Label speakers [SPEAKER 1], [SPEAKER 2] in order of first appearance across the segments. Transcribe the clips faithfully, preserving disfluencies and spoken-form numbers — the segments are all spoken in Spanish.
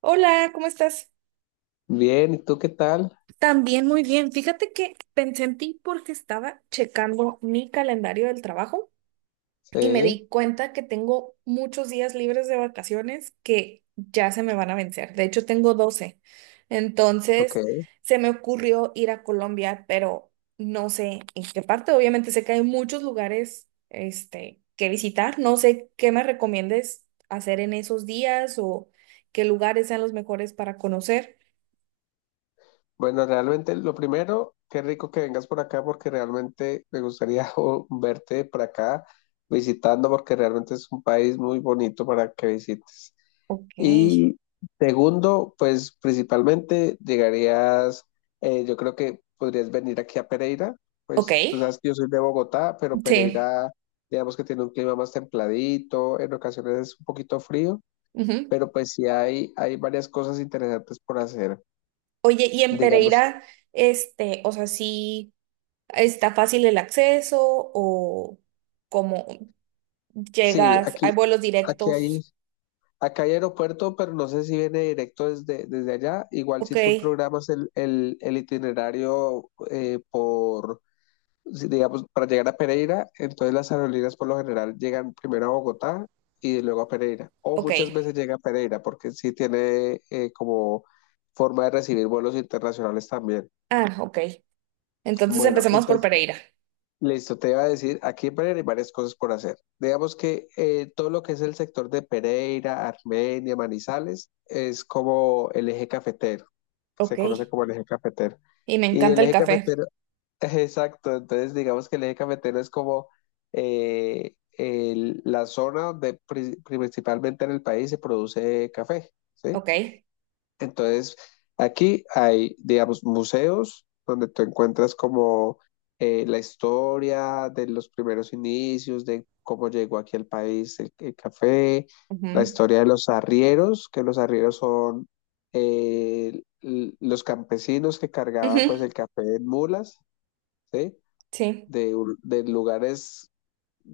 [SPEAKER 1] Hola, ¿cómo estás?
[SPEAKER 2] Bien, ¿y tú qué tal?
[SPEAKER 1] También muy bien. Fíjate que pensé en ti porque estaba checando mi calendario del trabajo y me
[SPEAKER 2] Sí,
[SPEAKER 1] di cuenta que tengo muchos días libres de vacaciones que ya se me van a vencer. De hecho, tengo doce. Entonces,
[SPEAKER 2] ok.
[SPEAKER 1] se me ocurrió ir a Colombia, pero no sé en qué parte. Obviamente sé que hay muchos lugares, este, que visitar. No sé qué me recomiendes hacer en esos días o qué lugares sean los mejores para conocer.
[SPEAKER 2] Bueno, realmente lo primero, qué rico que vengas por acá porque realmente me gustaría o, verte por acá visitando porque realmente es un país muy bonito para que visites.
[SPEAKER 1] Ok.
[SPEAKER 2] Y segundo, pues principalmente llegarías, eh, yo creo que podrías venir aquí a Pereira,
[SPEAKER 1] Ok,
[SPEAKER 2] pues tú sabes que yo soy de Bogotá, pero
[SPEAKER 1] sí.
[SPEAKER 2] Pereira, digamos que tiene un clima más templadito, en ocasiones es un poquito frío.
[SPEAKER 1] Ujú.
[SPEAKER 2] Pero pues sí hay, hay varias cosas interesantes por hacer.
[SPEAKER 1] Oye, y en
[SPEAKER 2] Digamos,
[SPEAKER 1] Pereira, este, o sea, sí está fácil el acceso o cómo
[SPEAKER 2] sí,
[SPEAKER 1] llegas,
[SPEAKER 2] aquí,
[SPEAKER 1] ¿hay vuelos
[SPEAKER 2] aquí hay,
[SPEAKER 1] directos?
[SPEAKER 2] acá hay aeropuerto, pero no sé si viene directo desde, desde allá. Igual
[SPEAKER 1] Ok,
[SPEAKER 2] si tú programas el, el, el itinerario eh, por, si- digamos, para llegar a Pereira, entonces las aerolíneas por lo general llegan primero a Bogotá y luego a Pereira. O
[SPEAKER 1] ok.
[SPEAKER 2] muchas veces llega a Pereira porque sí tiene eh, como forma de recibir vuelos internacionales también.
[SPEAKER 1] Ah, ok. Entonces
[SPEAKER 2] Bueno,
[SPEAKER 1] empecemos por
[SPEAKER 2] entonces...
[SPEAKER 1] Pereira.
[SPEAKER 2] Listo, te iba a decir, aquí en Pereira hay varias cosas por hacer. Digamos que eh, todo lo que es el sector de Pereira, Armenia, Manizales, es como el eje cafetero, que se
[SPEAKER 1] Ok.
[SPEAKER 2] conoce como el eje cafetero.
[SPEAKER 1] Y me
[SPEAKER 2] Y el
[SPEAKER 1] encanta el
[SPEAKER 2] eje
[SPEAKER 1] café.
[SPEAKER 2] cafetero, exacto, entonces digamos que el eje cafetero es como eh, el- la zona donde pri- principalmente en el país se produce café, ¿sí?
[SPEAKER 1] Ok.
[SPEAKER 2] Entonces, aquí hay, digamos, museos donde tú encuentras como eh, la historia de los primeros inicios, de cómo llegó aquí al país el, el café, la
[SPEAKER 1] Ujú,
[SPEAKER 2] historia de los arrieros, que los arrieros son eh, l- los campesinos que cargaban pues
[SPEAKER 1] ujú,
[SPEAKER 2] el café en mulas, ¿sí?
[SPEAKER 1] sí.
[SPEAKER 2] De, un- de lugares,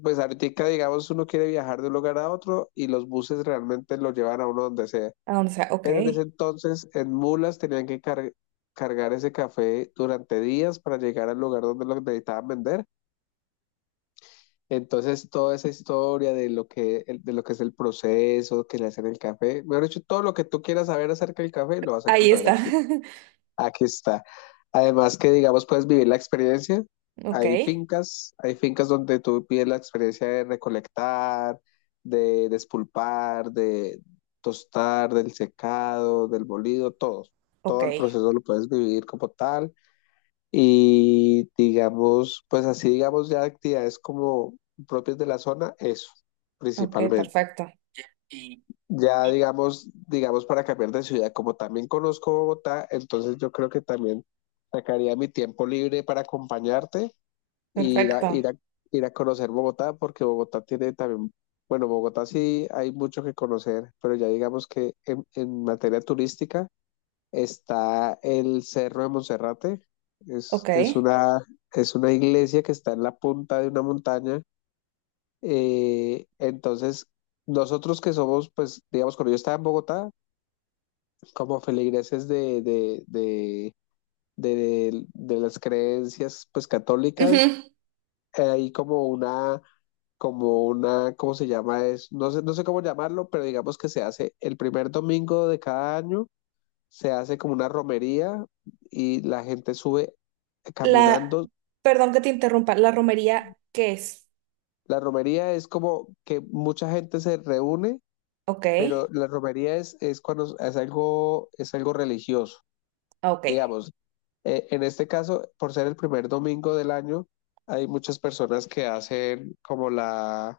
[SPEAKER 2] pues ahorita digamos uno quiere viajar de un lugar a otro y los buses realmente lo llevan a uno donde sea.
[SPEAKER 1] ¿A dónde sea? Ok.
[SPEAKER 2] Pero en ese
[SPEAKER 1] Ahí
[SPEAKER 2] entonces, en mulas tenían que car- cargar ese café durante días para llegar al lugar donde lo necesitaban vender. Entonces, toda esa historia de lo que, el- de lo que es el proceso, que le hacen el café, mejor dicho, todo lo que tú quieras saber acerca del café, lo vas a encontrar
[SPEAKER 1] está.
[SPEAKER 2] aquí. Aquí está. Además que, digamos, puedes vivir la experiencia.
[SPEAKER 1] Ok.
[SPEAKER 2] Hay fincas, hay fincas donde tú pides la experiencia de recolectar, de despulpar, de tostar, del secado, del molido, todo.
[SPEAKER 1] Ok.
[SPEAKER 2] Todo el proceso lo puedes vivir como tal. Y digamos, pues así, digamos, ya actividades como propias de la zona, eso,
[SPEAKER 1] Ok,
[SPEAKER 2] principalmente.
[SPEAKER 1] perfecto.
[SPEAKER 2] Ya digamos, digamos para cambiar de ciudad, como también conozco Bogotá, entonces yo creo que también sacaría mi tiempo libre para acompañarte e ir a,
[SPEAKER 1] Perfecto.
[SPEAKER 2] ir a, ir a conocer Bogotá, porque Bogotá tiene también, bueno, Bogotá sí hay mucho que conocer, pero ya digamos que en, en materia turística está el Cerro de Monserrate, es,
[SPEAKER 1] Ok.
[SPEAKER 2] es una, es una iglesia que está en la punta de una montaña, eh, entonces... Nosotros que somos, pues, digamos, cuando yo estaba en Bogotá, como feligreses de, de, de, de, de las creencias pues católicas,
[SPEAKER 1] Ujú.
[SPEAKER 2] eh, hay como una, como una, ¿cómo se llama? Es, no sé, no sé cómo llamarlo, pero digamos que se hace el primer domingo de cada año, se hace como una romería y la gente sube
[SPEAKER 1] La,
[SPEAKER 2] caminando.
[SPEAKER 1] perdón que te interrumpa, ¿la romería qué es?
[SPEAKER 2] La romería es como que mucha gente se reúne,
[SPEAKER 1] Ok,
[SPEAKER 2] pero la romería es, es cuando es algo, es algo religioso.
[SPEAKER 1] ok.
[SPEAKER 2] Digamos, eh, en este caso, por ser el primer domingo del año, hay muchas personas que hacen como la,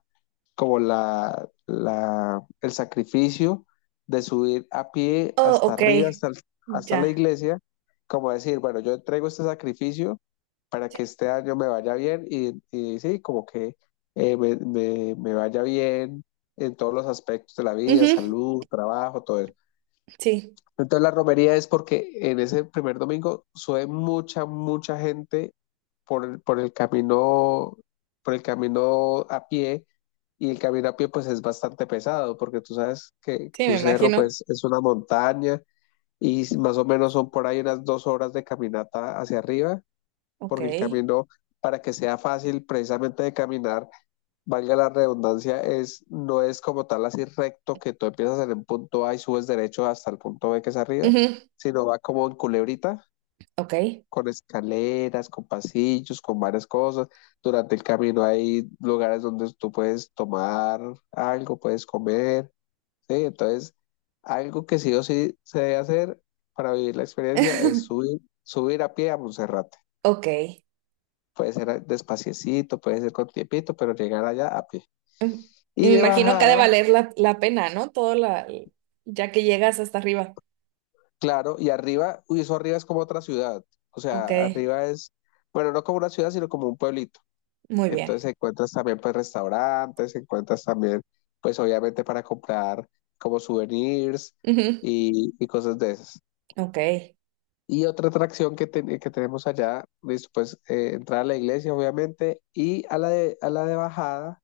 [SPEAKER 2] como la, la, el sacrificio de subir a pie
[SPEAKER 1] Oh,
[SPEAKER 2] hasta
[SPEAKER 1] ok,
[SPEAKER 2] arriba, hasta, el- hasta la
[SPEAKER 1] ya.
[SPEAKER 2] iglesia, como decir, bueno, yo entrego este sacrificio para
[SPEAKER 1] Sí.
[SPEAKER 2] que este año me vaya bien y, y sí, como que eh, me, me me vaya bien en todos los aspectos de la vida,
[SPEAKER 1] Ujú,
[SPEAKER 2] salud, trabajo, todo eso.
[SPEAKER 1] sí,
[SPEAKER 2] Entonces la romería es porque en ese primer domingo sube mucha, mucha gente por, el- por el camino, por el camino a pie, y el camino a pie pues es bastante pesado, porque tú sabes que, que
[SPEAKER 1] sí, me
[SPEAKER 2] un cerro
[SPEAKER 1] imagino.
[SPEAKER 2] pues es una montaña y s- más o menos son por ahí unas dos horas de caminata hacia arriba,
[SPEAKER 1] Ok,
[SPEAKER 2] porque el camino para que sea fácil precisamente de caminar valga la redundancia, es, no es como tal así recto que tú empiezas en el punto A y subes derecho hasta el punto B que es arriba,
[SPEAKER 1] ujú,
[SPEAKER 2] sino va como en culebrita,
[SPEAKER 1] ok,
[SPEAKER 2] con escaleras, con pasillos, con varias cosas. Durante el camino hay lugares donde tú puedes tomar algo, puedes comer, ¿sí? Entonces, algo que sí o sí se debe hacer para vivir la experiencia es subir, subir a pie a Monserrate.
[SPEAKER 1] ok.
[SPEAKER 2] Puede ser a- despaciecito, puede ser con tiempito, pero llegar allá a pie.
[SPEAKER 1] Ujú. Y
[SPEAKER 2] Y
[SPEAKER 1] me
[SPEAKER 2] de
[SPEAKER 1] imagino que ha de
[SPEAKER 2] bajada.
[SPEAKER 1] valer la, la pena, ¿no? Todo la, ya que llegas hasta arriba.
[SPEAKER 2] Claro, y arriba, uy, eso arriba es como otra ciudad. O
[SPEAKER 1] Ok,
[SPEAKER 2] sea, arriba es, bueno, no como una ciudad, sino como un pueblito.
[SPEAKER 1] muy bien.
[SPEAKER 2] Entonces encuentras también pues restaurantes, encuentras también pues obviamente para comprar como souvenirs
[SPEAKER 1] Ujú,
[SPEAKER 2] y, y cosas de esas.
[SPEAKER 1] ok,
[SPEAKER 2] Y otra atracción que, ten- que tenemos allá, listo, pues eh, entrar a la iglesia obviamente y a la de, a la de bajada,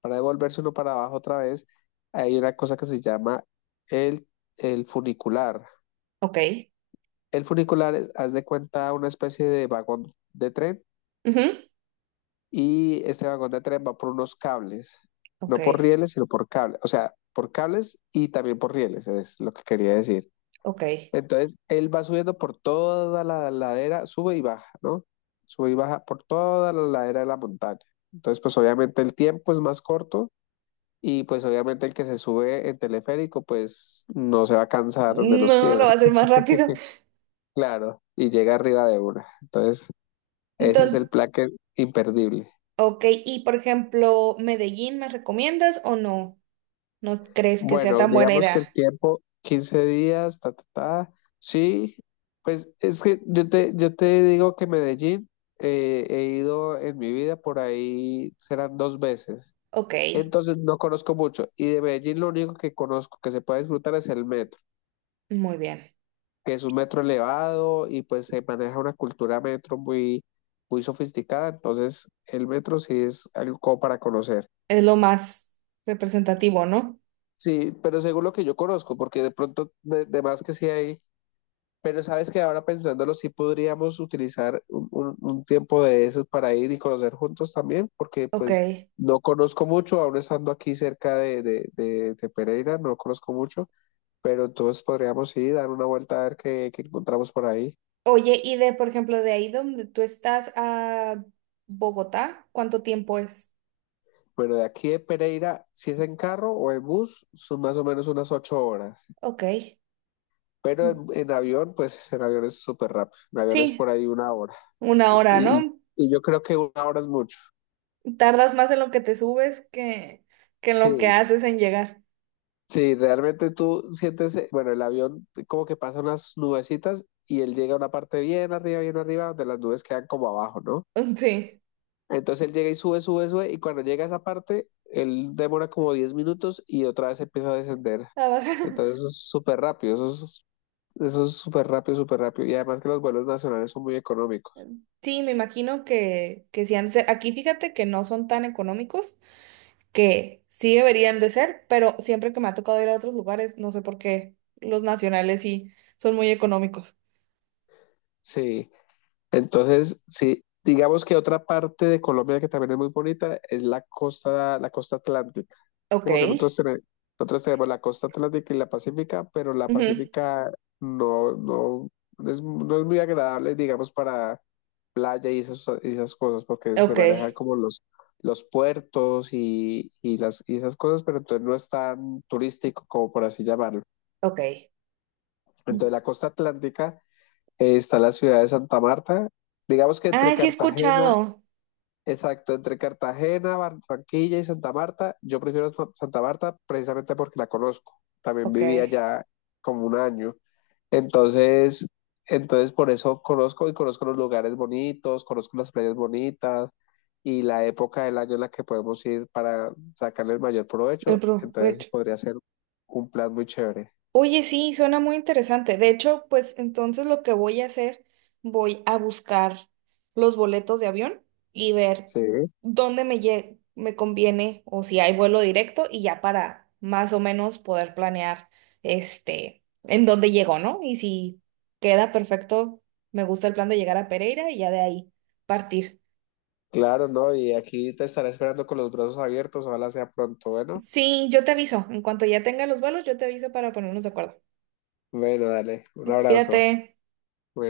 [SPEAKER 2] para devolverse uno para abajo otra vez, hay una cosa que se llama el, el funicular.
[SPEAKER 1] ok,
[SPEAKER 2] El funicular, es- haz de cuenta, una especie de vagón de tren
[SPEAKER 1] ujú,
[SPEAKER 2] y este vagón de tren va por unos cables,
[SPEAKER 1] ok,
[SPEAKER 2] no por rieles, sino por cables, o sea, por cables y también por rieles, es lo que quería decir.
[SPEAKER 1] ok.
[SPEAKER 2] Entonces, él va subiendo por toda la ladera, sube y baja, ¿no? Sube y baja por toda la ladera de la montaña. Entonces, pues obviamente el tiempo es más corto y pues obviamente el que se sube en teleférico, pues no se va a cansar de los
[SPEAKER 1] No,
[SPEAKER 2] pies,
[SPEAKER 1] lo va a hacer más rápido.
[SPEAKER 2] claro, y llega arriba de una. Entonces... Ese es el
[SPEAKER 1] Entonces,
[SPEAKER 2] plan que- imperdible.
[SPEAKER 1] ok, y por ejemplo, Medellín, ¿me recomiendas o no? ¿No crees que sea
[SPEAKER 2] Bueno,
[SPEAKER 1] tan buena
[SPEAKER 2] digamos que el
[SPEAKER 1] idea?
[SPEAKER 2] tiempo, quince días, ta, ta, ta. Sí, pues es que yo te, yo te digo que Medellín eh, he ido en mi vida por ahí, serán dos veces.
[SPEAKER 1] Ok,
[SPEAKER 2] Entonces no conozco mucho. Y de Medellín lo único que conozco que se puede disfrutar es el metro,
[SPEAKER 1] muy bien.
[SPEAKER 2] que es un metro elevado y pues se maneja una cultura metro muy, muy sofisticada. Entonces el metro sí es algo como para conocer.
[SPEAKER 1] Es lo más representativo, ¿no?
[SPEAKER 2] Sí, pero según lo que yo conozco, porque de pronto, de, de más que sí hay, pero sabes que ahora pensándolo, sí podríamos utilizar un, un- un tiempo de esos para ir y conocer juntos también, porque
[SPEAKER 1] Ok.
[SPEAKER 2] pues no conozco mucho, aún estando aquí cerca de, de, de, de Pereira, no conozco mucho, pero entonces podríamos ir, dar una vuelta a ver qué, qué encontramos por ahí.
[SPEAKER 1] Oye, y de, por ejemplo, de ahí donde tú estás a Bogotá, ¿cuánto tiempo es?
[SPEAKER 2] Bueno, de aquí de Pereira, si es en carro o en bus, son más o menos unas ocho horas,
[SPEAKER 1] Ok.
[SPEAKER 2] pero
[SPEAKER 1] Mm,
[SPEAKER 2] en, en avión, pues en avión es súper rápido, en avión es
[SPEAKER 1] sí,
[SPEAKER 2] por ahí una hora.
[SPEAKER 1] una hora,
[SPEAKER 2] Y,
[SPEAKER 1] ¿no?
[SPEAKER 2] y yo creo que una hora es mucho.
[SPEAKER 1] Tardas más en lo que te subes que, que en lo que
[SPEAKER 2] Sí,
[SPEAKER 1] haces en llegar.
[SPEAKER 2] sí, realmente tú sientes, eh, bueno, el avión como que pasa unas nubecitas y él llega a una parte bien arriba, bien arriba, donde las nubes quedan como abajo, ¿no?
[SPEAKER 1] Sí.
[SPEAKER 2] Entonces él llega y sube, sube, sube, y cuando llega a esa parte, él demora como diez minutos y otra vez empieza a descender.
[SPEAKER 1] A bajar.
[SPEAKER 2] Entonces eso es súper rápido, eso es, eso es súper rápido, súper rápido. Y además que los vuelos nacionales son muy económicos.
[SPEAKER 1] Sí, me imagino que, que sí han de ser. Aquí fíjate que no son tan económicos, que sí deberían de ser, pero siempre que me ha tocado ir a otros lugares, no sé por qué, los nacionales sí son muy económicos.
[SPEAKER 2] Sí. Entonces, sí, digamos que otra parte de Colombia que también es muy bonita es la costa, la costa atlántica, ¿sí?
[SPEAKER 1] Ok.
[SPEAKER 2] Porque nosotros tenemos, nosotros tenemos la costa atlántica y la pacífica, pero la
[SPEAKER 1] Ujú,
[SPEAKER 2] pacífica no, no, no es, no es muy agradable, digamos, para playa y esas, y esas cosas, porque se
[SPEAKER 1] ok.
[SPEAKER 2] manejan como los, los puertos y, y las, y esas cosas, pero entonces no es tan turístico como por así llamarlo.
[SPEAKER 1] Ok.
[SPEAKER 2] Entonces, la costa atlántica eh, está la ciudad de Santa Marta, digamos que entre
[SPEAKER 1] Ah, sí he
[SPEAKER 2] Cartagena.
[SPEAKER 1] escuchado.
[SPEAKER 2] Exacto, entre Cartagena, Barranquilla y Santa Marta, yo prefiero Sa- Santa Marta precisamente porque la conozco. También
[SPEAKER 1] Ok.
[SPEAKER 2] viví allá como un año. Entonces, entonces por eso conozco y conozco los lugares bonitos, conozco las playas bonitas y la época del año en la que podemos ir para sacarle el mayor
[SPEAKER 1] El
[SPEAKER 2] provecho. Entonces
[SPEAKER 1] provecho.
[SPEAKER 2] podría ser un plan muy chévere.
[SPEAKER 1] Oye, sí, suena muy interesante. De hecho, pues entonces lo que voy a hacer, voy a buscar los boletos de avión y ver
[SPEAKER 2] Sí,
[SPEAKER 1] dónde me, lle- me conviene o si hay vuelo directo y ya para más o menos poder planear este en dónde llego, ¿no? Y si queda perfecto, me gusta el plan de llegar a Pereira y ya de ahí partir.
[SPEAKER 2] claro, ¿no? Y aquí te estaré esperando con los brazos abiertos. Ojalá sea pronto. Bueno,
[SPEAKER 1] Sí, yo te aviso. En cuanto ya tenga los vuelos, yo te aviso para ponernos de acuerdo.
[SPEAKER 2] bueno, dale. Un abrazo.
[SPEAKER 1] Cuídate.